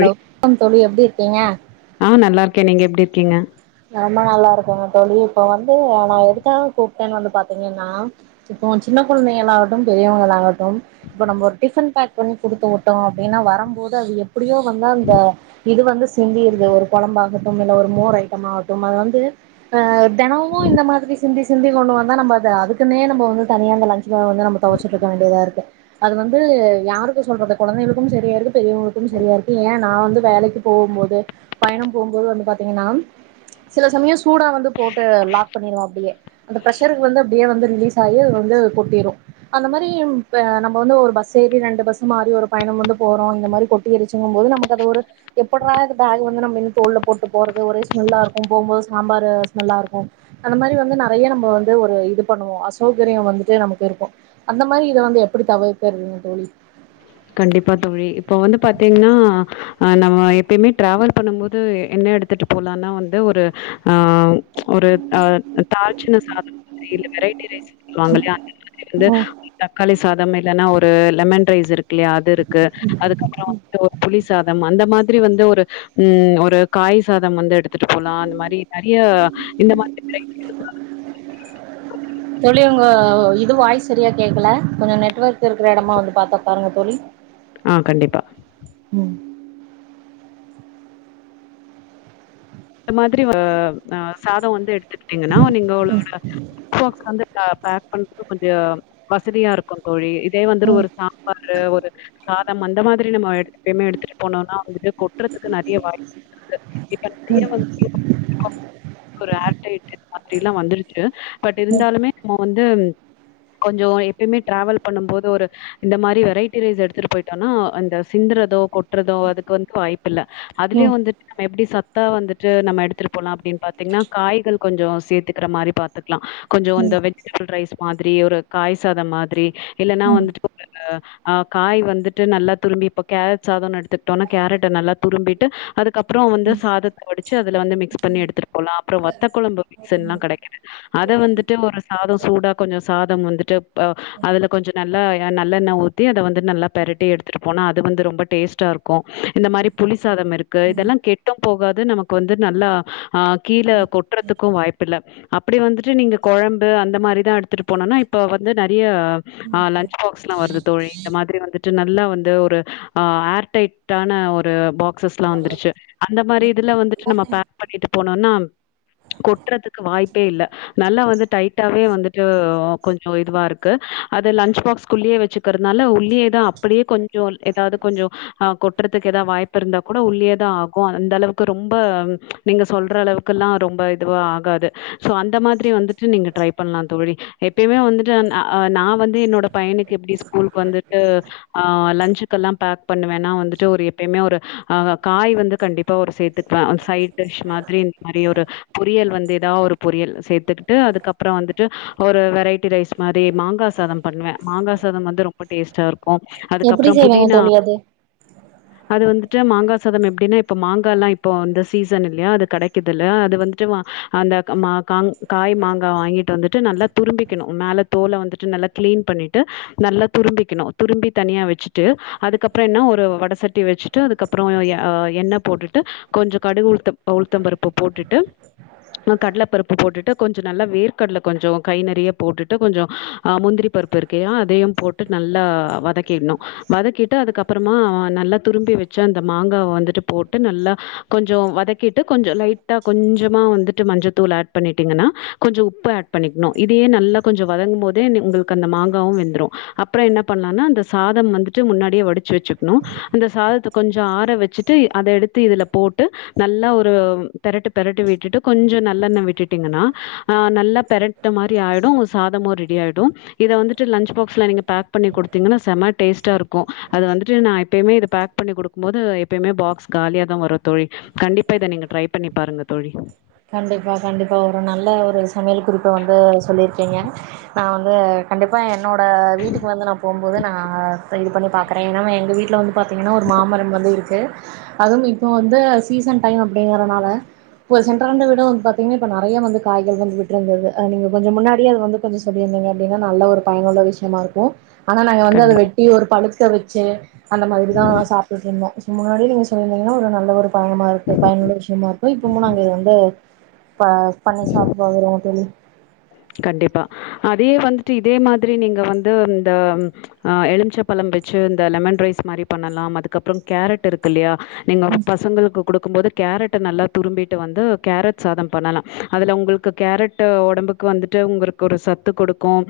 Low [inaudible] தோழி எப்டி இருக்கீங்க? ஆ நல்லா இருக்கே நீங்க எப்டி இருக்கீங்க? ரொம்ப நல்லா இருக்கங்க தோழி இப்ப வந்து நா எதுக்காக கூப் டன் வந்து பாத்தீங்கன்னா இப்போ சின்ன குழந்தைகளாகட்டும் பெரியவங்களாக ட்டும் இப்ப நம்ப ஒரு டிஃபன் பேக் பண்ணி குடுத்து உட்டோ அப்டினா வரம்போது அது எப் பிடியோ வந்து அந்த இது வந்து சிந்திருது ஒரு கொழம்பாகட்டும் இல்ல ஒரு மோர் ஐ ட்டம் ஆகட்டும் அது வந்து அ தெனமுமு இந்த மாதிரி சிந்தி சிந்தி கொண்டு வந்தா நம்ப அத அதுக்குனே நம்ப வந்து தனியா அந்த லன் பேக வந்து நம்ப தொவச்சிட்ருக்க வேண்டியதாருக்கு அது வந்து யாருக்கு சொல்றது கொழந்தைகளுக்கும் செரியாருக்கு பெரியவங்குளுக்கும் செரியாருக்கு ஏ நா வந்து வேலைக்கு போவும்போது பயணம் போம்போது வந்து பாத்திங்கன்னா சில சமயோ சூடா வந்து போட்டு லாக் பண்ணிருவே அப்டியே. அந்த ப்ரெஷருக்கு வந்து அப்டியே வந்து ரிலீஸ் ஆகி அது வந்து கொட்டிரு. அந்த மாரி இம்ப்ப நம்ப வந்து ஒரு பஸ் ஏறி ரெண்டு பஸ் மாறி ஒரு பயணம் வந்து போறோ இந்த மாரி கொட் டிருச்சுங்கும் போது நமக்கு அது ஒரு எப்பட்றா இது பேகு வந்து நம்ம இன் தோள்ல போட்டு போறது ஒரே ஸ் மெல்லாருக்கு போம்போது சாம்பாரு ஸ்மெல்லா இருக்கு. அந்த மாரி வந்து நறைய நம்ப வந்து ஒரு இது பண்ணுவோ அசௌகரியோ வந்துட்டு நமக்கு இருக்கு. அந்த மாரி இத வந்து எப்பிடி தவிர்க்கறதுங் தோழி? கண்டிப்பா தோழி இப்ப வந்து பாத்தீங்ன்னா அ நம்ம எப்பிமே டிராவல் பண்ணம் போது என்ன எடுத்துட்டு போலானா வந்து ஒரு ஆ ஒரு ஆ தாள்ச்சின்ன சாதம் மாதிரி இல்ல வெரைட்டி ரைஸ் [inaudible] இல்யா அந்தமாதிரி வந்து ம் தக்காளி சாதம் இல்லன்னா ஒரு லெமன் ரைஸ் இருக் கில்லியா அது இருக்கு அதுக்கப்புறோ வந்துட்டு ஒரு புளி சாதம் அந்த மாதிரி வந்து ஒரு ம் ஒரு காய் சாதம் வந்து எடுத்துட்டு போலா அந்த மாரி நறிய இந்த [inaudible] [inaudible] தோழி உங்க இது வாய்ஸ் செரியா கேக்கல கொஞ்சோ நெட்வொர்க் நெட்டு இருக்கிற இடமா வந்து பார்த்து பாருங்க தோழி ஆ கண்டிப்பா ம் இந்த மாதிரி ஒரு ஆ சாதம் வந்து எடுத்துக்கிட்டீங்கனா நீங்களோட ஃபோக் அந்த பேக் பண்றது கொஞ்சோ வசதியா இருக்கு தோழி இதே வந்துட்டு ம் ஒரு சாம் பாரு ஒரு சாதம் அந்த மாதிரி நம்ம எடு எப்புமே எடுத்துட்டு போனோனா வந்துட்டு கொட்டுறதுக்கு நறைய வாய்ப்பு இருக்கு இப்ப ம் நெறைய வந்து ஒரு ஆர் டைட் மாதிரிலா வந்துருச்சு பட் இருந்தாலுமே நம்ம வந்து து கொஞ்சோ எப்பியுமே ட்ராவல் பண்ணும் போது ஒரு இந்த மாரி வெரைட்டி ரைஸ் எடுத்துட்டு போயிட்டோனா அந்த சிந்துறதோ கொட்றதோ அதுக்கு வந்து வாய்ப்பு இல்ல அதுலயு ம் வந்துட்டு நம்ம எப்டி ச த்தா வந்துட்டு நம்ம எடுத்துட்டு போலா அப்டின்னு பாத்தீங்னா காய்கள் கொஞ்சோ சேர்த்துக்கிற மாரி பாத்துக்லா கொஞ்சோ ம் இந்த வெஜிடபிள் ரைஸ் மாதிரி ஒரு காய் சாதம் மாதிரி இல்லன்னா ம் வந்துட்டு ஒரு ஆ காய் வந்துட்டு நல்லா துருவி இப்ப கேரட் சாதோன் எடுத்துக்கிட்டோனா கேரட்ட நல்லா துருவிட்டு அதுக்கப்றோ ம் சாதத்த வடிச்சி அதுல வந்து மிக்ஸ் பண்ணி எடுத்துட்டு போலா அப்றோ வத்த கொழம்பு மிக்ஸ் எல்லா கெடைக்குது அத வந்துட்டு ஒரு சாதம் சூடா கொஞ்ச சாதம் வந்துட்டு அ அதுல கொஞ்ச நல்லா நல்லெண்ண ஊத்தி அத வந்து நல்லா பெரட்டி எடுத்துட்டு போனா அது வந்து ரொம்ப டேஸ்ட் டா இருக்கு இந்த மாரி புளிசாதம் இருக்கு இதெல்லா கெட்டும் போகாது நமக்கு வந்து நல்லா ஆ கீழ கொட்றதுக்கு வாய்ப்பு இல்ல அப்டி வந்துட்டு நீங்க கொழம்பு அந்த மாதிரிதா எடுத்துட்டு போனோனா இப்ப வந்து நறைய அ ல ன்ச்சு பாக்ஸ்ள வருது தோழி இந்த மாதிரி வந்துட்டு நல்லா வந்து ஒரு ஏர் டைட்டான ஒரு பாக்ஸஸ் ல வந்துருச்சு அந்த மாதிரி இதுல வந்துட்டு நம்ம பேக் பண்ணிட்டு போனோனா கொட்றதுக்கு வாய்ப்பே இல்ல நல்லா வந்து டைட்டாவே வந்துட்டு கொஞ்ச இதுவா இருக்கு அது லன்ச் பாக்ஸ் குள்ளயே வச்சு இருக்கிறதுனால உள்ளியேதா அப்டியே கொஞ்சோ ஏதாவது கொஞ்சோ ஆ கொட்றதுக்கு ஏதோ வாய்ப்பு இருந்தா கூட உள்ளேதா ஆகு அந்த அளவுக்கு ரொம்ப நீங்க சொல்ற அளவுக்கெல்லா ரொம்ப இதுவு ஆகாது சோ அந்த மாதிரி வந் துட்டு நீங்க ட்ரை பண்லா தோழி எப்பயுமே வந்துட்டு நா வந்து என்னோட பையனுக்கு எப்டி ஸ்கூல்கு வந்து அ லஞ்ச்கெல்லா பேக் பண்ணுவேன்னா வந்துட்டு ஒரு எப்பயுமே ஒரு காய் வந்து கண்டிப்பா ஒரு சேர்த்துப்ப ஒரு சைட் டிஷ் மாதிரி இந்த மாதிரி ஒரு பொரியல் வந்து ஏதாவது ஒரு பொரியல் சேர்த்துக்கிட்டு அதுக்கப்றோ வந்துட்டு ஒரு வெரைட்டி ரைஸ் மாரி மாங்கா சாதம் பண்ணுவ மாங்கா சாதம் வந்து ரொம்ப டேஸ்ட்டா இருக்கு எப்டி அதுக்கப்றோ செய்வீங்க புதினா தோழி அது அது வந்துட்டு மாங்கா சாதம் எப்டின்னா இப்போ மாங்காலா இப்போ இந்த சீசன் இல்லயா அது கெடைக்குதுல அது வந்துட்டு வா அந்த மா காங் காய் மாங்கா வாங்கிட்டு வந்துட்டு நல்லா துருவிக்கணு மேல தோள வந்துட்டு நல்லா கிளீன் பண்ணிட்டு நல்லா துருவிக்கணு துருவி தனியா வச்சுட்டு அதுக்கப்றோ என்ன ஒரு வட சட்டி வச்சு ட்டு அதுக்கப்றோ எண்ணெ போட்டுட்டு கொஞ்சோ கடுகு உளு உளுத்தம்பருப்பு போட்டுட்டு அ கடலப்பருப்பு போட்டுட்டு கொஞ்ச நல்லா வேர்க்கடல கொஞ்சோ கை நெறிய போட்டுட்டு கொஞ்சோ ஆ முந்திரி பருப்பு இருக்குல்லயா அதையு போட்டு நல்லா வதக்கிடணு் வதக்கிட்டு அதுகப் அப்பறமா நல்லா துருவி வச்சு அந்த மாங்காவ வந்துட்டு போட்டு நல்லா கொஞ்ச வதக்கிட்டு கொஞ்சோ லைட்டா கொஞ்சமா வந்துட்டு மஞ்சத்தூள் ஆட் பண்ணிட்டீங்கனா கொஞ்ச உப்பு ஆட் பண்ணிக்கணு இதையே நல்லா கொஞ்ச வதங்கும் போதே உங்களுக்கு அந்த மாங்காவு வெந்துரு அப்பற என்ன பண்லானா அந்த சாதம் வந்துட்டு முன்னாடியே வடிச்சு வச்சுக்கணு அந்த சாதத்த கொஞ்ச ஆற வச்சுட் டு அத எடுத்து இதுல போட்டு நல்லா ஒரு பெரட்டு பெரட்டி விட்டுட்டு கொஞ்ச நல்லெண்ணெ விட்டுட்டீங்கனா ஆ நல்லா பெரட்ட மாரி ஆய்டும் அவுங்க சாதமும் ரெடி ஆய்டும் இத வந்துட்டு லஞ்ச் பாக்ஸ்ல நீங்க பேக் பண்ணி குடுத்தீங்கன்னா செம டேஸ்ட்டா இருக்கும் அது வந்துட்டு நான் எப்பயுமே இது பேக் பண்ணி கொடுக்கும் போது எப்பயுமே பாக்ஸ் காலியா தான் வரும் தோழி கண்டிப்பா இத நீங்க ட்ரை பண்ணி பாருங்க தோழி கண்டிப்பா கண்டிப்பா ஒரு நல்ல ஒரு சமையல் குறிப்ப வந்து சொல்லியிருக்கீங்க நான் வந்து கண்டிப்பா என்னோடய வீட்டுக்கு வந்து நான் போகும்போது நான் இது பண்ணி பாக்குறேன் ஏன்னா எங்க வீட்ல வந்து பாத்திங்கன்னா ஒரு மாமரம் வந்து இருக்கு அதும் இப்போ வந்து சீசன் டைம் அப்டிங்கறனால பேசன் பரண்டை விட வந்து பாத்தீங்கன்னா இப்ப நறைய வந்து காய்கள் வந்து விட்டுருந்தது நீங்க கொஞ்சோ முன்னாடி அது வந்து கொஞ்சோ சொல்லியிருந்தீங்க அப்டின்னா நல்ல ஒரு பயனுள்ள விசயமா இருக்கும் ஆனா நாங்க வந்து அதை கண்டிப் வெட்டி ஒரு பழுக்க வச்சு அந்த மாதிரிதான் சாப்பிட்டுட்டு இருந்தோம் முன்னாடியே நீங்க சொல்லிருந்தீங்கன்னா ஒரு நல்ல ஒரு பயணமா இருக்கு பயனுள்ள விசயமா இருக்கும் இப்பமு நாங்க வந்து ப பண்ணி சாப்ட்டு இருக்கற தோழி கண்டிப்பா அதே வந்துட்டு இதே மாதிரி நீங்க வந்து இந்த ஆ எலுமிச்ச பழம் வச்சு இந்த லெமன் ரைஸ் மாரி பண்ணலாம் அதுக்கப்பறம் கேரட் இருக்கு இல்லையா நீங்க பசங்களுக்கு குடுக்கும்போது கேரட்ட நல்லா துரும்பிட்டு வந்து கேரட் சாதம் பண்ணலா அதுல உங்களுக்கு கேரட்டு் உடம்புக் க்கு வந்துட்டு உங்களுக்கு ஒரு சத்து குடுக்கும்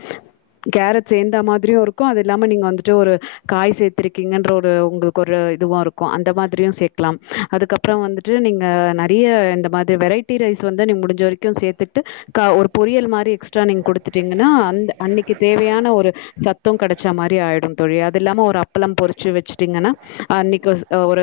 கேரட் சேந்த மாரியு இருக்கும் அது இல்லாம நீங்க வந்துட்டு ஒரு காய் சேர்த்திருக்கீங்கன்ற ஒரு உங்களுக்கு ஒரு இதுவா இருக்கு அந்த மாதிரியு சேக்கலாம் அதுக்கப் பறம் வந்துட்டு நீங்க நறைய இந்த மாரி வெரைட்டி ரைஸ் வந்து நீ முடிஞ்ச வரைக்கு சேத்துட்டு கா ஒரு பொரியல் மாரி எக்ஸ்ட்ரா நீங்க குடுத்துட்டிங்கனா அந்த அன்னிக்கு தேவையான ஒரு சத்தும் கிடைச்ச மாரி ஆய்டும் தோழி அது இல்லாம ஒரு அப்பளம் பொறிச்சு வச்சுட்டீங்கனா அன்னிக்கு சு ஒரு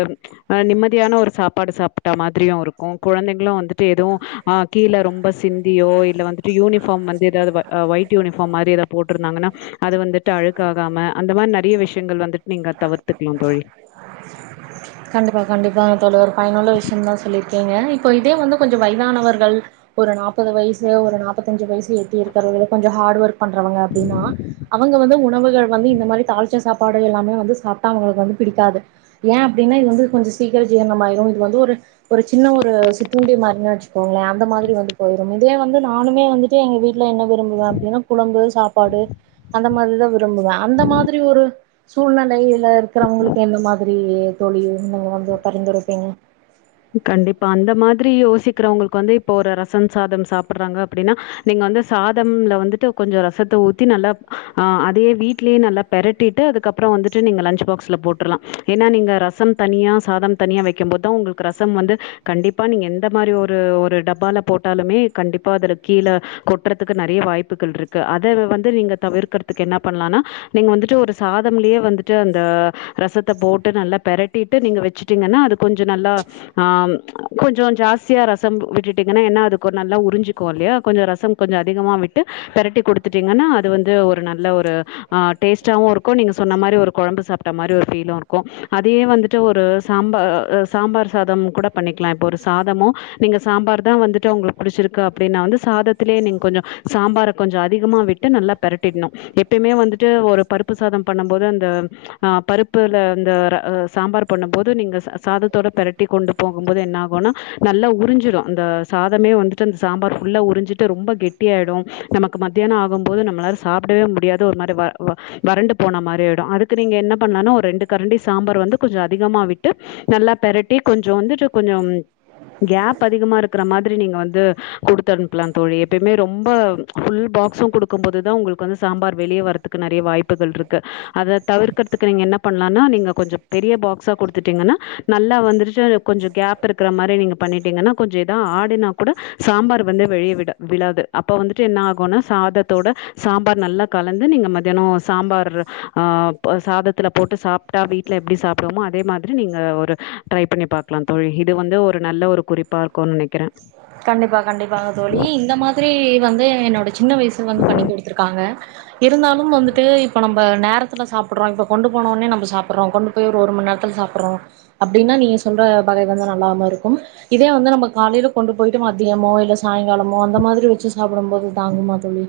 ஆ நிம்மதியான ஒரு சாப்பாடு சாப்டா மாதிரியு இருக்கும் கொழந்தைங்களும் வந்துட்டு எதுவும் ஆ கீழ ரொம்ப சிந்தியோ இல்ல வந்துட் டு யூனிபாம் வந்து எதாவது ஒயிட் யூனிபார்ம் மாரி எதா போட்டு இருந்தாங்கனா அது வந்துட்டு அழுக்காகாம அந்த மாரி நறைய விஷயங்கள் வந்துட்டு நீங்க தவிர்த்துக்கலாம் தோழி கண்டிப்பா கண்டிப்பா தோழி ஒரு பயனுள்ள விஷயம் தான் சொல்லியிருக்கீங்க இப்போ இதே வந்து கொஞ்சோ வயதானவர்கள் ஒரு நாப்பது வயசு ஒரு நாற்பத்தஞ்சு வயசு எத்தி இருக்கறவ கொஞ்சோ ஹார்டு ஒர்க் பண்றவங்க அப்டினா அவங்க வந்து உணவுகள் வந்து இந்த மாரி தாளிச்ச சாப்பாடு எல்லாமே வந்து சாப்டா அவங்களுக்கு வந்து பிடிக்காது ஏன் அப்டினா இது வந்து கொஞ்சோ சீக்கிர ஜீரணம் ஆய்ரும் இது வந்து ஒரு ஒரு சின்ன ஒரு சிற்றுண்டி மாரினா வச் சிக்கோங்கள அந்த மாரி வந்து போய்ரும் இதே வந்து நானுமே வந்து இதே எங்க வீட்ல என்ன விரும்புவேன் அப்டினா குழம்பு சாப்பாடு அந்த மாரிதான் விரும்புவேன் அந்த மாதிரி ஒரு சூழ்நிலையில இருக்குறவங்களுக்கு எந்த மாதிரி தோழி என்ன வந்து பரிந்துரைப்பிங்க கண்டிப்பா அந்த மாதிரி யோசிக்கிறவங்களுக்கு வந்து இப்போ ஒரு ரசம் சாதம் சாப்டுறாங்க அப்டின்னா நீங்க வந்து சாதம்ல வந்துட்டு கொஞ்சோ ரசத்த ஊத்தி நல்லா ஆ அதே வீட்லயே நல்லா பெரட்டிட்டு அதுக்கு அப்பறம் வந்துட்டு நீங்க லஞ்ச் பாக்ஸ்ல போட்டுறலாம் ஏனா நீங்க ரசம் தனியா சாதம் தனியா வைக்கம் போதான் உங்களுக் ரசம் வந்து கண்டிப்பாக நீங்க எந்த மாரி ஒரு ஒரு டப்பால போட்டாலுமே கண்டிப்பா அதுல கீழ கொட்றதுக்கு நறைய வாய்ப்புக்கள் இருக்கு அத வந்து நீங்க தவிர்க்குறதுக்கு என்ன பண்ணலானா நீங்க வந்துட்டு ஒரு சாதம்லயே வந்துட்டு அந்த ரசத்த போட்டு நல்லா பெரட்டிட்டு நீங்க வச்சிட்டீங்கன்னா அது கொஞ்சோ நல்லா ஆ கொஞ்சோ ஜாஸ்தியா ரசம் விட்டுட்டீங்கன்னா என்ன அதுக்கு ஒரு நல்லா உறிஞ்சு க்கோ இல்லையா கொஞ்சோ ரசம் கொஞ்சோ அதிகமா விட்டு பெரட்டி கொடுத்துட்டீங்கன்னா அது வந்து ஒரு நல்ல ஒரு ஆ டேஸ்டாவு இருக்கு நீங்க சொன்ன மாரி ஒரு கொழம்பு சாப்ட மாரி ஒரு பீலு இருக்கு அதே வந்துட்டு ஒரு சாம்பார் சாம்பார் சாதம் கூட பண்ணிக்கலாம் இப்போ ஒரு சாதமு நீங்க சாம்பார் தா வந்துட்டு உங்களுக்கு புடிச்சிருக்கு அப்டினா வந்து சாதத்திலே நீங்க கொஞ்ச சாம்பார கொஞ்ச அதிகமா விட் ட்டு நல்லா பெரட்டிட்ணு எப்பையுமே வந்துட்டு ஒரு பருப்பு சாத பண்ணம் போது அந்த ஆ பருப்புல அந்த வர அ சாம்பார் பண்ணம் போது நீங்க ச சாதத்தோட பெரட் ட்டி கொண்டு போகும்போது என்ன ஆகுனா நல்லா உறிஞ்சிரு அந்த சாதமே வந்துட்டு அந்த சாம்பார் ஃபுல்லா உறிஞ்சிட்டு ரொம்ப கெட்டியாயிடு நம்ம மத்தியான ஆகம்போது நம்மளால சாப்டவே முடியாத ஒரு மாரி வ வ வறண்டு போன மாரி ஆய்டு அதுக்கு நீங்க என்ன பண்ணனு ஒரு ரெண்டு கரண்டி சாம்பார் வந்து கொஞ்ச அதிகமா விட்டு நல்லா பெரட்டி கொஞ்ச வந்துட்டு கொஞ்சம் கேப் அதிகமா இருக்குற மாதிரி நீங்க வந்து குடுத்து அனுப்பலா தோழி எப்பயுமே ரொம்ப ஃபுல் பாக்ஸு குடுக்கும் போதுதா உங்களுக்கு வந்து சாம்பார் வெளிய வரத் துக்கு நெறைய வாய்ப்புகள் இருக்கு அத தவிர்க்கற்த்துக்கு நீங்க என்ன பண்லானா நீங்க கொஞ்ச பெரிய பாக்ஸா குடுத்துட்டீங்கனா நல்லா வந்துரு ட்டு கொஞ்ச கேப் இருக்குற மாரி நீங்க பண்ணிட்டீங்கனா கொஞ்ச எதா ஆடினா கூட சாம்பார் வந்து வெளிய விட விழாது அப்ப வந்துட்டு என்ன ஆகுனா சாதத்தோட சாம்பார் நல்லா கலந்து நீங்க மத்தியானோ சாம்பாரு ஆ அப்ப சாதத்துல போட்டு சாப் ப்ட்டா வீட்ல எப்டி சாப்டுவமோ அதே மாதிரி நீ ஒரு ட்ரை பண்ணிப் பாக்லா தோழி இது வந்து ஒரு நல்ல ஒரு குறிப்பா இருக்குன் நெனைக்கிறே கண்டிப்பா கண்டிப்பாங்க தோழி இந்த மாதிரி வந்து என்னோட சின்ன வயசுல வந்து பண்ணி குடுத்துருக்காங்க இருந்தாலும் வந்துட்டு இப்ப நம்ப நேர்த்துல சாப்புட்றோ இப்ப கொண்டு போனோனே நம்ம சாப்புட்றோ கொண்டு போயி ஒரு மண் நேரத்துல சாப்புட்றோ அப்டினா நீங்க சொல்ற பகை வந்து நல்லாம இருக்கும் இதே வந்து நம்ம காலைல கொண்டு போயிட்டு மத்யமோ இல்ல சாய்ங்காலமோ அந்த மாதிரி வெச்சு சாப்புடும் போது தாங்குமா தோழி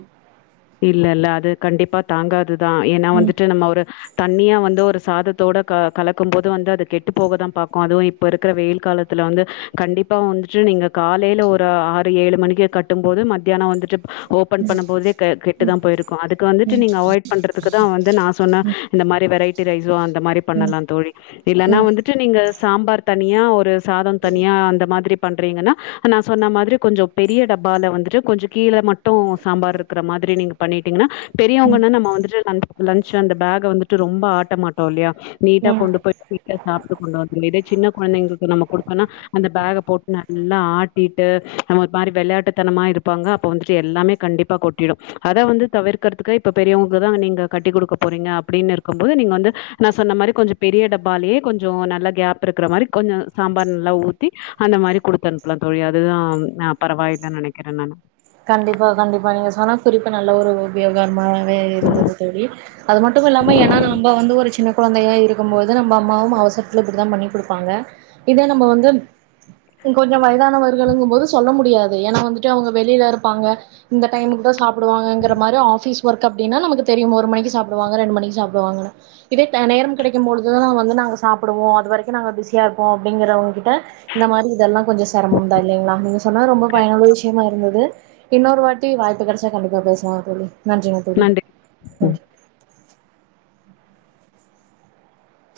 இல்ல இல்ல அது கண்டிப்பா தாங்காதுதா ஏனா ம் வந்துட்டு நம்ம ஒரு தண்ணியா வந்து ஒரு சாதத்தோட க கலக்கும் போது வந்து அது கெட்டு போக தா பாக்கும் அதுவு இப் இப்ப இருக்குற வெயில் காலத்துல வந்து கண்டிப்பா வந்துட்டு நீங்க காலைல ஒரு ஆறு ஏழு மணிக்கே கட் மும் போது மத்தியான வந்துட்டு ஓப்பன் பண்ணும் போதே கெட்டு தா போயிருக்கு அதுக்கு வந்துட்டு நீங்க அவாய்ட் பண்றதுக்கு தா வந்து நா சொன்ன ம் இந்த மாரி வெரைட்டி ரைஸோ அந்த மாரி ம் பண்ணலா தோழி இல்லனா ம் வந்து ட்டு நீங்க சாம்பார் தனியா ஒரு சாத தனியா அந்த மாதிரி பண்றீங்கனா நா சொன்ன மாதிரி கொஞ்ச பெரிய டப்பால வந்துட்டு கொஞ்ச கீழ மட்டு சாம்பார் இர் க்குற மாதிரி நீங்க பண்ணிட்டீங்கனா ம் பெரியவ்ங்கனா நம்ம வந்துட்டு அந் லஞ்ச் அந்த பேக்க வந்துட்டு ரொம்ப ஆட்ட மட்டோ இல்லையா நீட்டா ம் கொண்டு போய் நீட்டா சாப்ட்டு கொண்டு வந்து இதே சின்ன கொழந்தைங்களுக்கு நம்ம குடுத்தோனா அந்த பேக்க போட்டு நல்லா ஆட்டிட்டு அ ஒரு மாரி வெளையாட்டுத்தனமா இருப்பாங்க அப்ப வந்துட்டு எல்லாமே கண்டிப்பா கொட்டிரு அத வந்து தவிர்க்கிறதுக்கு இப்ப பெரியவ்ங்க தா நீங்க கட்டிக் குடுக்க போறீங்க அப்டின்னு இருக் இருக்கும் போது நீங்க வந்து நா சொன்ன மாரி கொஞ்ச பெரிய டப்பாலேயே கொஞ்ச நல்லா கேப் இருக்கிற மாரி கொஞ்ச சாம்பார் நல்லா ஊத்தி அந்த மாரி குடுத்து அனுப்பலா தோழி அதுதா நா பரவாயில்லன் நெனைக்கிறே நானு கண்டிப்பா கண்டிப்பா நீங்க சொன்ன குறிப்பு நல்ல ஒரு உபயோகமா வே இருந்தது தோழி அது மட்டுமில்லாம ஏனா நம்ப வந்து ஒரு சின்ன கொழந்தையா இருக்கும்போது நம்ம அம்மாவும் அவசரத்துல இப்டி தா பண்ணி் குடுப்பாங்க இதே நம்ப வந்து கொஞ்ச வயதானவர்களுங்கும் போது சொல்ல முடியாது ஏனா வந்துட்டு அவ்ங்க வெளில இருப்பாங்க இந்த டைமுக்குதா சாப்புடுவாங்கங்கிற மாறி ஆஃபீஸ் ஒர்க் அப்டினா நமக்கு தெரியும் ஒரு மணிக்கு சாப்டுவாங்க ரெண்டு மணிக்கு சாப்டுவாங்கனு இதே ட நேரம் கிடைக்கும்பொழுது தா நா வந்து நாங்க சாப்டுவோ அது வரைக்கு நாங்க பிஸியா இருப்போ அப்டிங்கிறவங்க கிட்ட இந்த மாதிரி இதெல்லா கொஞ்ச சிரமம்தா இல்லைங்ளா நீங்க சொன்னது ரொம்ப பயனுள்ள விஷ்யமா இருந்தது இன்னொரு வாட்டி வாய்ப்பு கெடச்சா கண்டிப்பா பேசலா தோழி நன்றிங்க தோழி நன்றி. ம். நன்றி